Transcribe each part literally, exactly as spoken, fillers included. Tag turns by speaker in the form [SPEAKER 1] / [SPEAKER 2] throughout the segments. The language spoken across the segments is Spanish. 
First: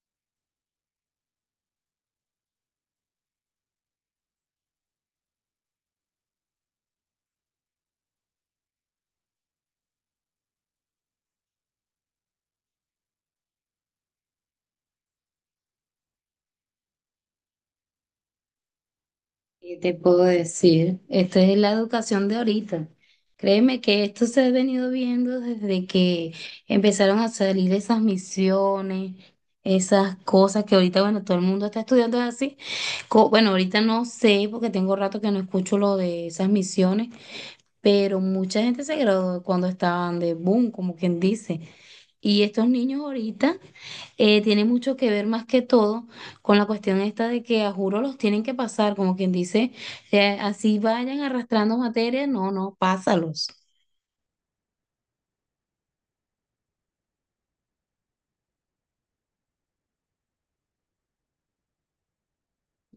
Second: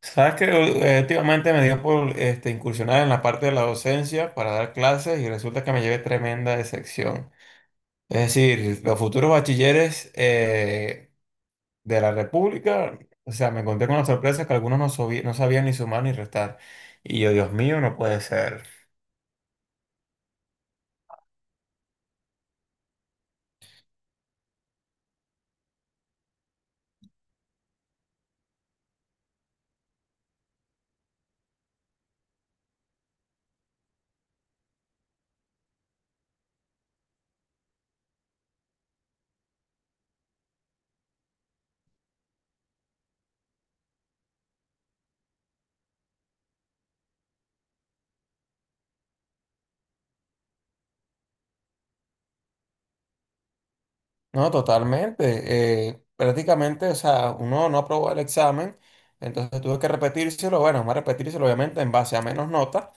[SPEAKER 1] Sabes que eh, últimamente me dio por este, incursionar en la parte de la docencia para dar clases y resulta que me llevé tremenda decepción. Es decir, los futuros bachilleres eh, de la República, o sea, me encontré con la sorpresa que algunos no, sobi- no sabían ni sumar ni restar. Y yo, Dios mío, no puede ser.
[SPEAKER 2] ¿Qué te puedo decir? Esta es la educación de ahorita. Créeme que esto se ha venido viendo desde que empezaron a salir esas misiones, esas cosas que ahorita, bueno, todo el mundo está estudiando así. Co- Bueno, ahorita no sé porque tengo rato que no escucho lo de esas misiones, pero mucha gente se graduó cuando estaban de boom, como quien dice. Y estos niños ahorita eh, tienen mucho que ver más que todo con la cuestión esta de que a juro los tienen que pasar, como quien dice, eh, así vayan arrastrando materia, no, no, pásalos.
[SPEAKER 1] No, totalmente. Eh, prácticamente, o sea, uno no aprobó el examen, entonces tuve que repetírselo, bueno, más repetírselo obviamente en base a menos notas,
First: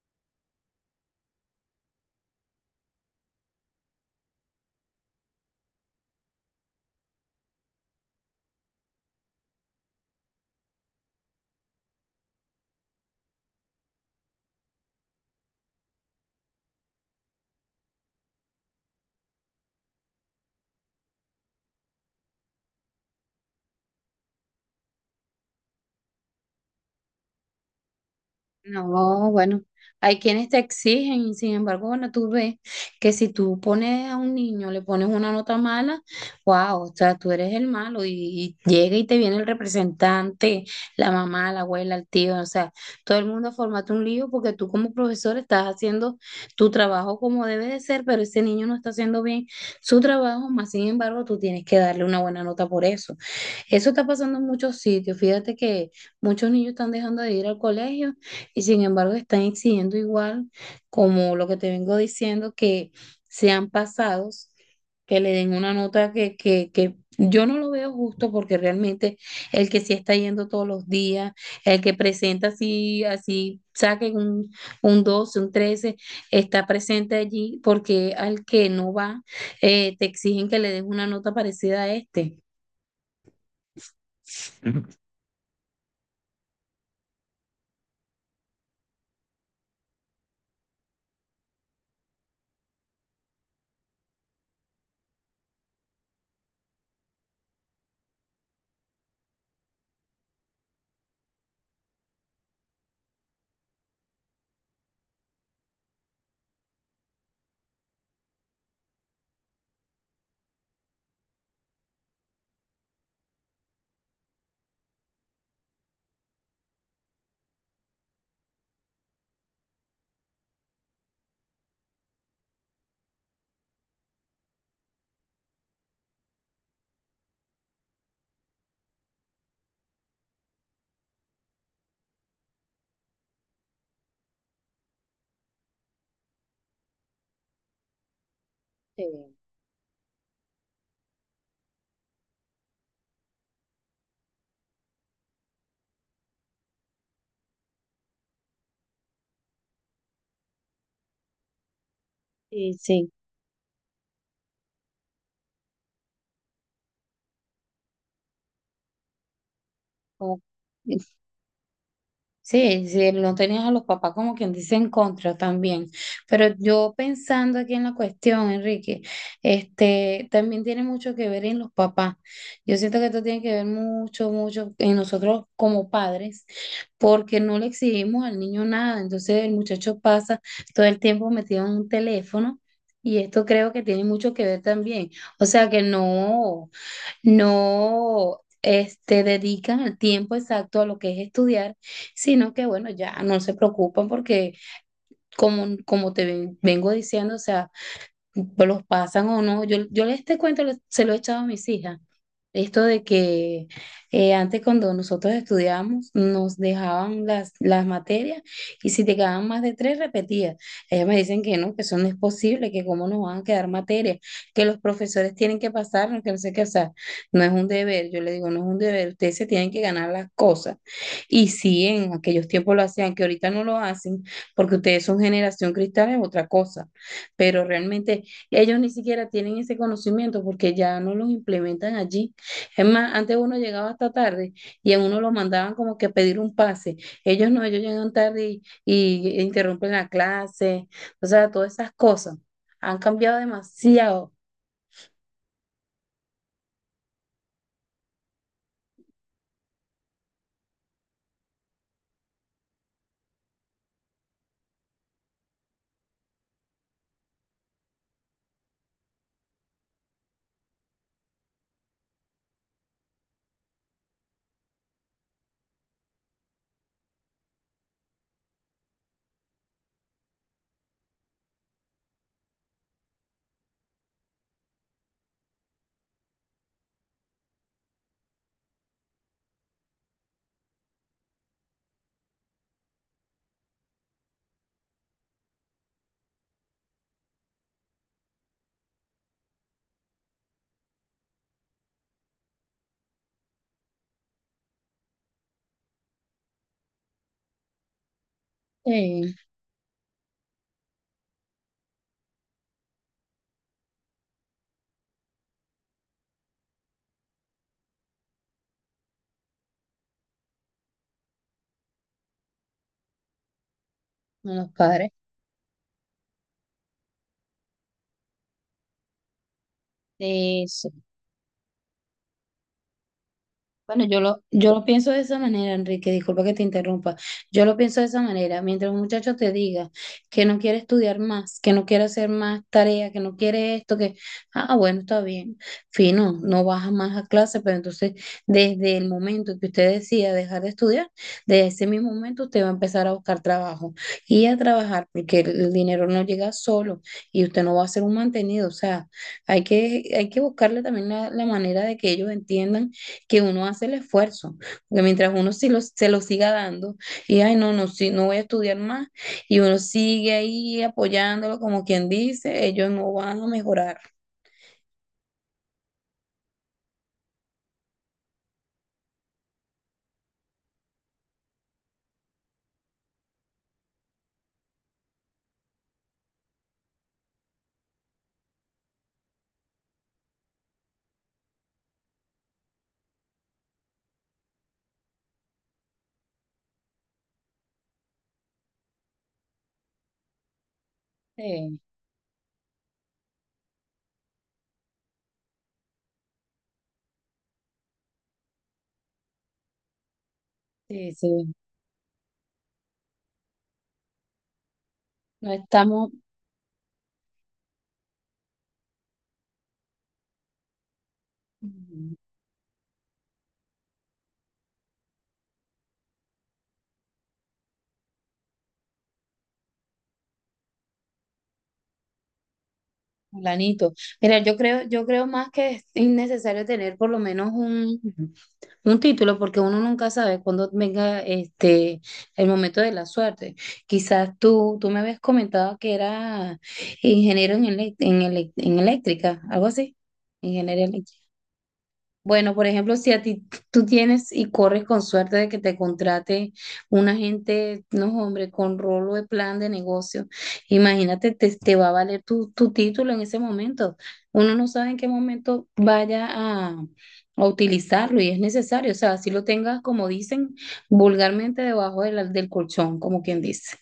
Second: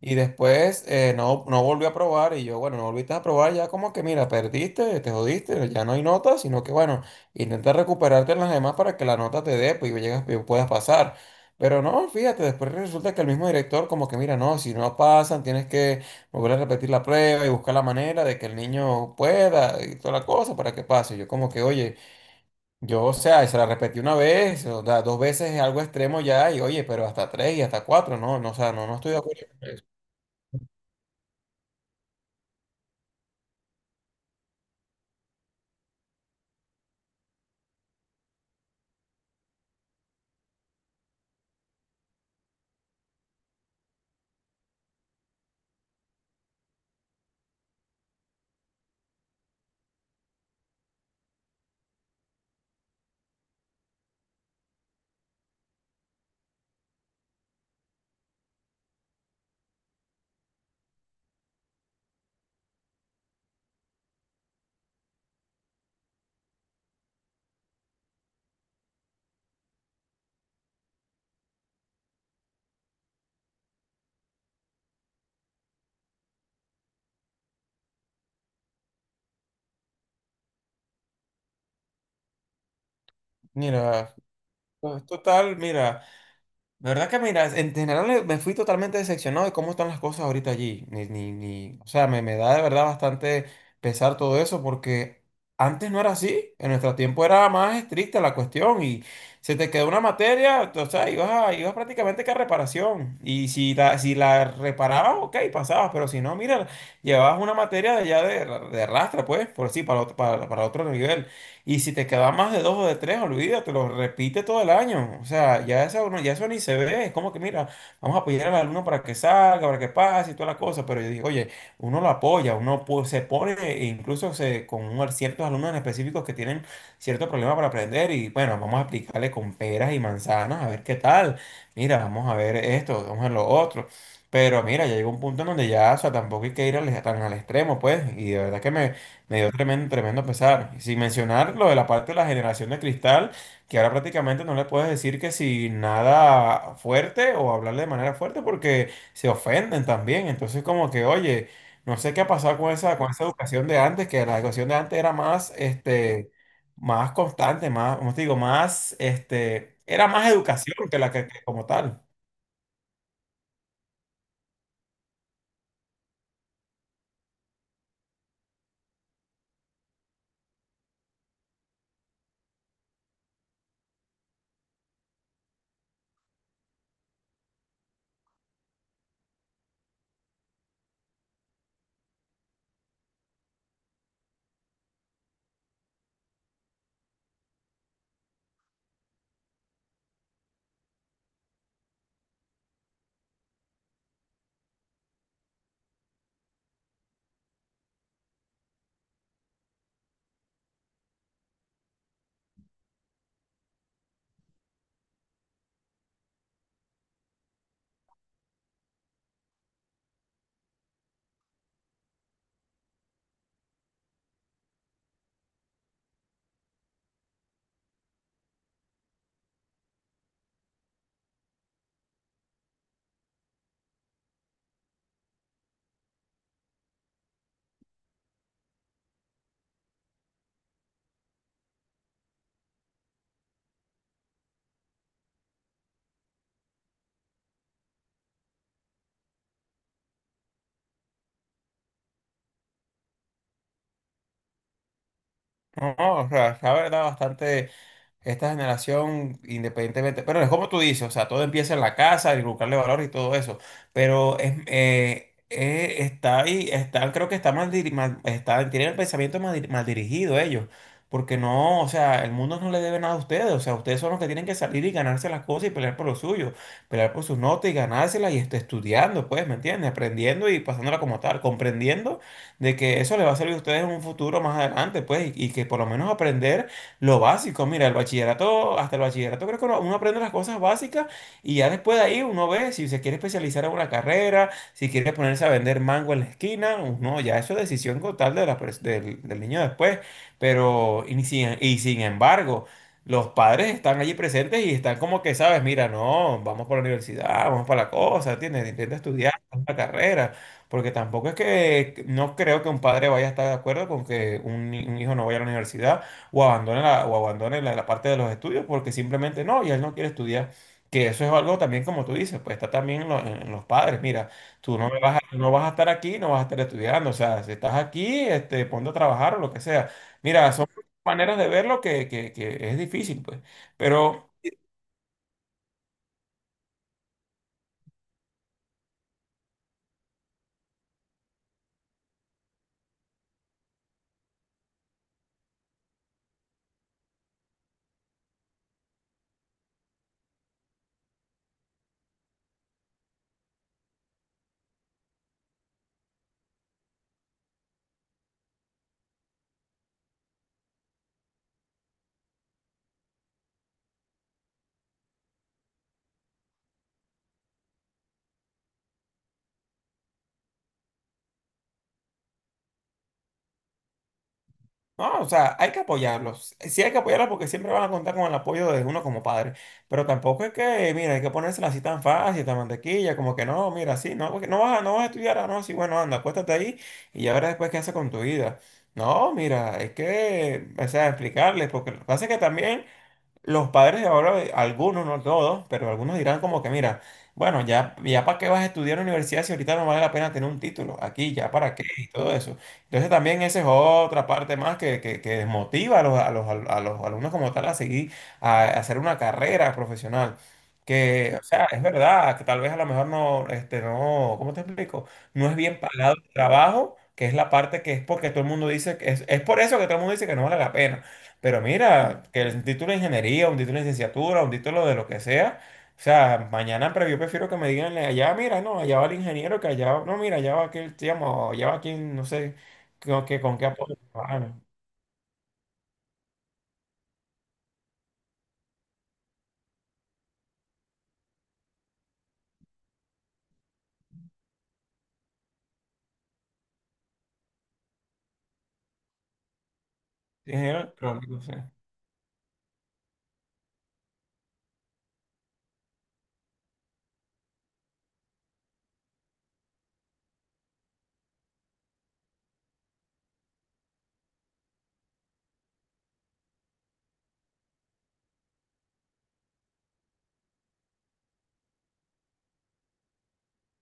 [SPEAKER 1] y después eh, no, no volví a aprobar, y yo, bueno, no volviste a aprobar, ya como que, mira, perdiste, te jodiste, ya no hay notas, sino que, bueno, intenta recuperarte en las demás para que la nota te dé, pues, y llegas, y puedas pasar. Pero no, fíjate, después resulta que el mismo director como que, mira, no, si no pasan, tienes que volver a repetir la prueba y buscar la manera de que el niño pueda y toda la cosa para que pase. Yo como que, oye, yo, o sea, se la repetí una vez, o sea, dos veces es algo extremo ya, y oye, pero hasta tres y hasta cuatro, no, no, o sea, no, no estoy de
[SPEAKER 2] No,
[SPEAKER 1] acuerdo
[SPEAKER 2] bueno,
[SPEAKER 1] con eso.
[SPEAKER 2] hay quienes te exigen y sin embargo, bueno, tú ves que si tú pones a un niño, le pones una nota mala, wow, o sea, tú eres el malo y, y llega y te viene el representante, la mamá, la abuela, el tío, o sea, todo el mundo formate un lío porque tú como profesor estás haciendo tu trabajo como debe de ser, pero ese niño no está haciendo bien su trabajo, más sin embargo, tú tienes que darle una buena nota por eso. Eso está pasando en muchos sitios, fíjate que muchos niños están dejando de ir al colegio y sin embargo, están exigiendo igual, como lo que te vengo diciendo, que sean pasados, que le den una nota que, que, que yo no lo veo justo porque realmente el que sí está yendo todos los días, el que presenta así, así, saquen un, un doce un trece está presente allí porque al que no va, eh, te exigen que le des una nota parecida a este.
[SPEAKER 1] Mira,
[SPEAKER 2] Ujú.
[SPEAKER 1] pues, total, mira. De verdad que mira, en general eh, me fui totalmente decepcionado de cómo están las cosas ahorita allí. Ni, ni, ni, o sea, me, me da de verdad bastante pesar todo eso porque antes no era así. En nuestro tiempo era más estricta la cuestión y se te quedó una materia, o sea, ibas, a- ibas prácticamente que a reparación. Y si la, si la reparabas, ok, pasabas, pero si no, mira, llevabas una materia de ya de, de rastra, pues, por así, para, otro- para, para otro nivel. Y si te queda más de dos o de tres, olvídate, lo repite todo el año. O sea, ya eso, no- ya eso ni se ve. Es como que, mira, vamos a apoyar al alumno para que salga, para que pase y toda la cosa. Pero yo digo, oye, uno lo apoya, uno pu- se pone, e incluso se, con un- ciertos alumnos en específicos que tienen cierto problema para aprender. Y bueno, vamos a aplicarle con peras y manzanas, a ver qué tal. Mira, vamos a ver esto, vamos a ver lo otro. Pero mira, ya llegó un punto en donde ya, o sea, tampoco hay que ir al- tan al extremo, pues. Y de verdad que me
[SPEAKER 2] Sí,
[SPEAKER 1] me dio tremendo, tremendo pesar. Y sin mencionar lo de la parte de la generación de cristal, que ahora prácticamente no le puedes decir que si nada fuerte o hablarle de manera fuerte porque se ofenden también. Entonces como que, oye, no sé qué ha pasado con
[SPEAKER 2] sí,
[SPEAKER 1] esa, con
[SPEAKER 2] sí,
[SPEAKER 1] esa educación de antes, que la educación de antes era más, este, más constante, más, como te digo, más, este, era más
[SPEAKER 2] como-
[SPEAKER 1] educación que la que, que como tal.
[SPEAKER 2] sí, sí, no tenías a los papás como quien dice en contra también. Pero yo pensando aquí en la cuestión, Enrique, este, también tiene mucho que ver en los papás. Yo siento que esto tiene que ver mucho, mucho en nosotros como padres, porque no le exigimos al niño nada. Entonces el muchacho pasa todo el tiempo metido en un teléfono y esto creo que tiene mucho que ver también. O sea que no no este, dedican el tiempo exacto a lo que es estudiar, sino que bueno, ya no se preocupan porque como, como te ven- vengo diciendo, o sea, pues los pasan o no. Yo, yo este cuento lo- se lo he echado a mis hijas. Esto de que eh, antes cuando nosotros estudiábamos nos dejaban las, las materias y si te quedaban más de tres repetías. Ellas me dicen que no, que eso no es posible, que cómo nos van a quedar materias, que los profesores tienen que pasarnos, que no sé qué, o sea, no es un deber. Yo le digo, no es un deber, ustedes se tienen que ganar las cosas. Y si en aquellos tiempos lo hacían, que ahorita no lo hacen, porque ustedes son generación cristal, es otra cosa pero realmente ellos ni siquiera tienen ese conocimiento porque ya no los implementan allí. Es más, antes uno llegaba hasta tarde y a uno lo mandaban como que a pedir un pase. Ellos no, ellos llegan tarde y, y interrumpen la clase. O sea, todas esas cosas han cambiado demasiado
[SPEAKER 1] No, no, o sea, la verdad, bastante esta generación, independientemente, pero es como tú dices, o sea, todo empieza en la casa, y buscarle valor y todo eso, pero es, eh, eh, está ahí, está, creo que está mal, diri- mal- está, tienen el pensamiento mal, di- mal dirigido ellos, porque no, o sea, el mundo no le debe nada a ustedes, o sea, ustedes son los que tienen que salir y ganarse las cosas y pelear por lo suyo, pelear por sus notas y ganárselas y este, estudiando, pues, ¿me entiendes? Aprendiendo y pasándola como tal, comprendiendo de que eso les va a servir a ustedes en un futuro más adelante, pues, y y que por lo menos aprender lo básico. Mira, el bachillerato, hasta el bachillerato creo que uno uno aprende las cosas básicas y ya después de ahí uno ve si se quiere especializar en una carrera, si quiere ponerse a vender mango en la esquina, pues no, ya eso es decisión total de la pers- del, del niño después. Pero, y sin, y sin embargo, los padres están allí presentes y están como que, sabes, mira, no, vamos para la universidad, vamos para la cosa, ¿entiendes? Intenta
[SPEAKER 2] eh,
[SPEAKER 1] estudiar una carrera. Porque tampoco es que no creo que un padre vaya a estar de acuerdo con que un, ni- un hijo no vaya a la universidad o abandone la, o abandone la, la parte de los estudios porque simplemente no, y él no quiere estudiar. Que eso es algo también, como tú dices, pues está también en, lo- en los padres. Mira,
[SPEAKER 2] a los
[SPEAKER 1] tú no me
[SPEAKER 2] padres.
[SPEAKER 1] vas a, no vas a estar aquí, no vas a estar estudiando. O sea, si estás aquí, este, ponte a trabajar o lo que sea. Mira,
[SPEAKER 2] Sí.
[SPEAKER 1] son maneras de verlo que, que, que es difícil, pues.
[SPEAKER 2] Bueno, yo
[SPEAKER 1] Pero.
[SPEAKER 2] lo, yo lo pienso de esa manera, Enrique, disculpa que te interrumpa. Yo lo pienso de esa manera. Mientras un muchacho te diga que no quiere estudiar más, que no quiere hacer más tareas, que no quiere esto, que, ah, bueno, está bien, fino, no baja más a clase, pero entonces desde el momento que usted decida dejar de estudiar, desde ese mismo momento usted va a empezar a buscar trabajo y a trabajar, porque el, el dinero no llega solo y usted no va a ser un mantenido. O sea, hay que, hay que buscarle también la la manera de que ellos entiendan que uno hace el esfuerzo, porque mientras uno sí lo, se lo siga dando y, ay, no, no, sí, no voy a estudiar más, y uno sigue ahí apoyándolo como quien dice, ellos no van a mejorar.
[SPEAKER 1] No, o sea, hay que apoyarlos. Sí hay que apoyarlos porque siempre van a contar con el apoyo de uno como padre. Pero tampoco es que, mira, hay que ponérsela así tan fácil, tan mantequilla, como que no, mira, sí, no, porque no vas a, no vas a estudiar, ah, no, sí, bueno, anda, acuéstate ahí y ya verás después qué haces con tu vida. No, mira, es que, o sea, explicarles, porque lo que pasa es que también los padres de ahora, eh, algunos, no todos, pero algunos dirán como que, mira, bueno, ya, ya para qué vas a estudiar en la universidad si ahorita no vale la pena tener un título aquí, ya para
[SPEAKER 2] Sí,
[SPEAKER 1] qué y todo eso. Entonces también esa es otra parte más que, que, que desmotiva a los, a los, a los alumnos como tal a seguir, a, a hacer una carrera profesional.
[SPEAKER 2] sí,
[SPEAKER 1] Que, o
[SPEAKER 2] sí.
[SPEAKER 1] sea, es verdad, que tal vez a lo mejor no, este, no, ¿cómo te explico? No
[SPEAKER 2] No
[SPEAKER 1] es bien
[SPEAKER 2] estamos.
[SPEAKER 1] pagado el trabajo, que es la parte que es porque todo el mundo dice, que es, es por eso que todo el mundo dice que no vale la pena. Pero
[SPEAKER 2] Ujú,
[SPEAKER 1] mira, que el título de ingeniería, un título de licenciatura, un título de lo que sea, o sea, mañana, pero yo prefiero que me digan allá, mira, no, allá va el ingeniero, que allá, no, mira, allá va aquel, digamos, allá va quien, no sé, con, que, con qué
[SPEAKER 2] fulanito.
[SPEAKER 1] apoyo.
[SPEAKER 2] Mira, yo
[SPEAKER 1] Trabajan.
[SPEAKER 2] creo, yo creo más que es innecesario tener por lo menos un, un título, porque uno nunca sabe cuándo venga este, el momento de la suerte. Quizás tú, tú me habías comentado que era ingeniero en, elec- en, elec- en eléctrica, algo así,
[SPEAKER 1] Ingeniero,
[SPEAKER 2] ingeniería eléctrica.
[SPEAKER 1] electrónico, sí.
[SPEAKER 2] Bueno, por ejemplo, si a ti tú tienes y corres con suerte de que te contrate un agente, no, hombre, con rolo de plan de negocio, imagínate, te, te va a valer tu, tu título en ese momento. Uno no sabe en qué momento vaya a, a utilizarlo y es necesario. O sea, si lo tengas, como dicen, vulgarmente debajo de la- del colchón, como quien dice.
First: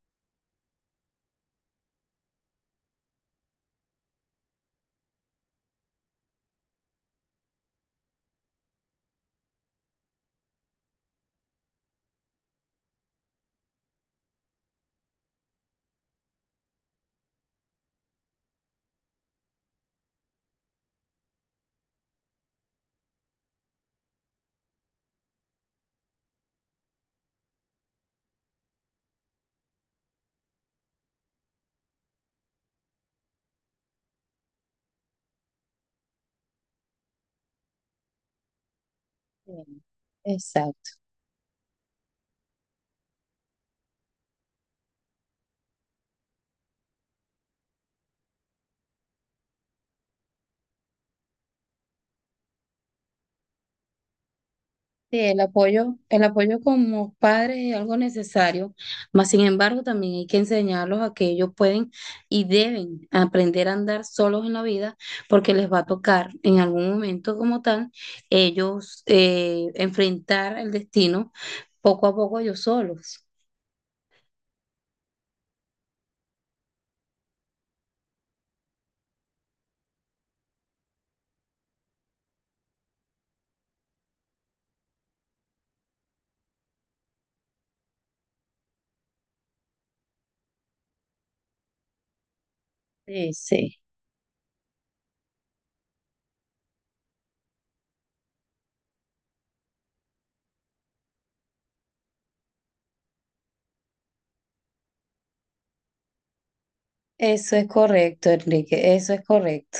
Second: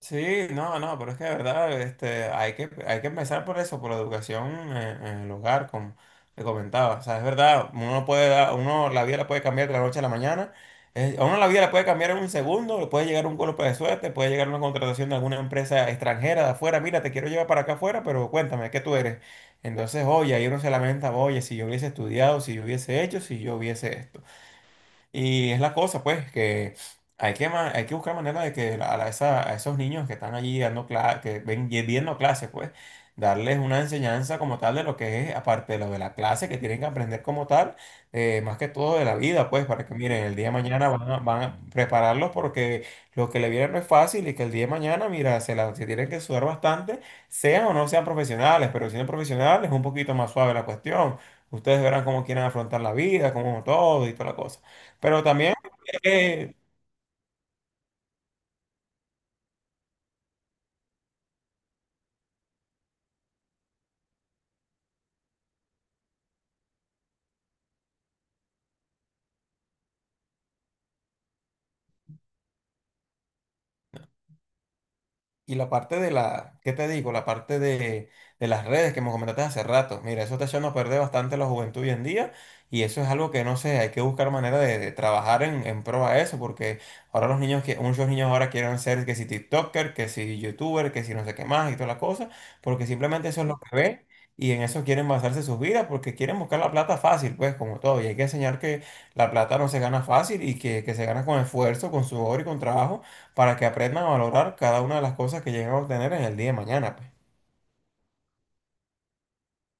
[SPEAKER 1] Sí, no, no, pero es que de verdad este, hay que, hay que empezar por eso, por la educación en, en el hogar, como te comentaba. O sea, es verdad, uno puede dar, uno la vida la puede cambiar de la noche a la mañana. Eh, a uno la vida la puede cambiar en un segundo, le puede llegar un golpe de suerte, puede llegar una contratación de alguna empresa extranjera de afuera. Mira, te quiero llevar para acá afuera, pero cuéntame, ¿qué tú eres? Entonces, oye, ahí uno se lamenta, oye, si yo hubiese estudiado, si yo hubiese hecho, si yo hubiese esto. Y es la cosa, pues, que hay que, ma- hay que buscar manera de que a, la- esa- a esos niños que están allí dando clases, que ven y viendo clases, pues, darles una enseñanza como tal de lo que es, aparte de lo de la clase, que tienen que aprender como tal, eh, más que todo de la vida, pues,
[SPEAKER 2] Sí.
[SPEAKER 1] para que miren, el día de mañana
[SPEAKER 2] Exacto.
[SPEAKER 1] van a, van a prepararlos porque lo que le viene no es fácil y que el día de mañana, mira, se, la, se tienen que sudar bastante, sean o no sean profesionales, pero si son profesionales es un poquito más suave la cuestión. Ustedes verán cómo quieren afrontar la vida, cómo todo y toda la cosa.
[SPEAKER 2] Sí,
[SPEAKER 1] Pero
[SPEAKER 2] el
[SPEAKER 1] también,
[SPEAKER 2] apoyo, el
[SPEAKER 1] eh,
[SPEAKER 2] apoyo como padres es algo necesario, mas sin embargo también hay que enseñarlos a que ellos pueden y deben aprender a andar solos en la vida porque les va a tocar en algún momento como tal ellos eh, enfrentar el destino poco a poco ellos solos.
[SPEAKER 1] y la parte de la, ¿qué te digo? La parte de, de las redes que me comentaste hace rato. Mira, eso está echando a perder bastante la juventud hoy en día y eso es algo que no sé, hay que buscar manera de, de trabajar en, en pro a eso porque ahora los niños, que, muchos niños ahora quieren ser que si TikToker, que si YouTuber, que si no sé qué más y toda la cosa, porque simplemente
[SPEAKER 2] Sí,
[SPEAKER 1] eso es lo que
[SPEAKER 2] sí,
[SPEAKER 1] ven. Y en eso quieren basarse sus vidas porque quieren buscar la plata fácil, pues como todo. Y hay que enseñar que la plata no se gana fácil y que, que se gana con esfuerzo, con sudor y con trabajo para que aprendan a valorar cada una de las cosas que lleguen a obtener en el día de mañana, pues.
[SPEAKER 2] eso es correcto, Enrique, eso es correcto.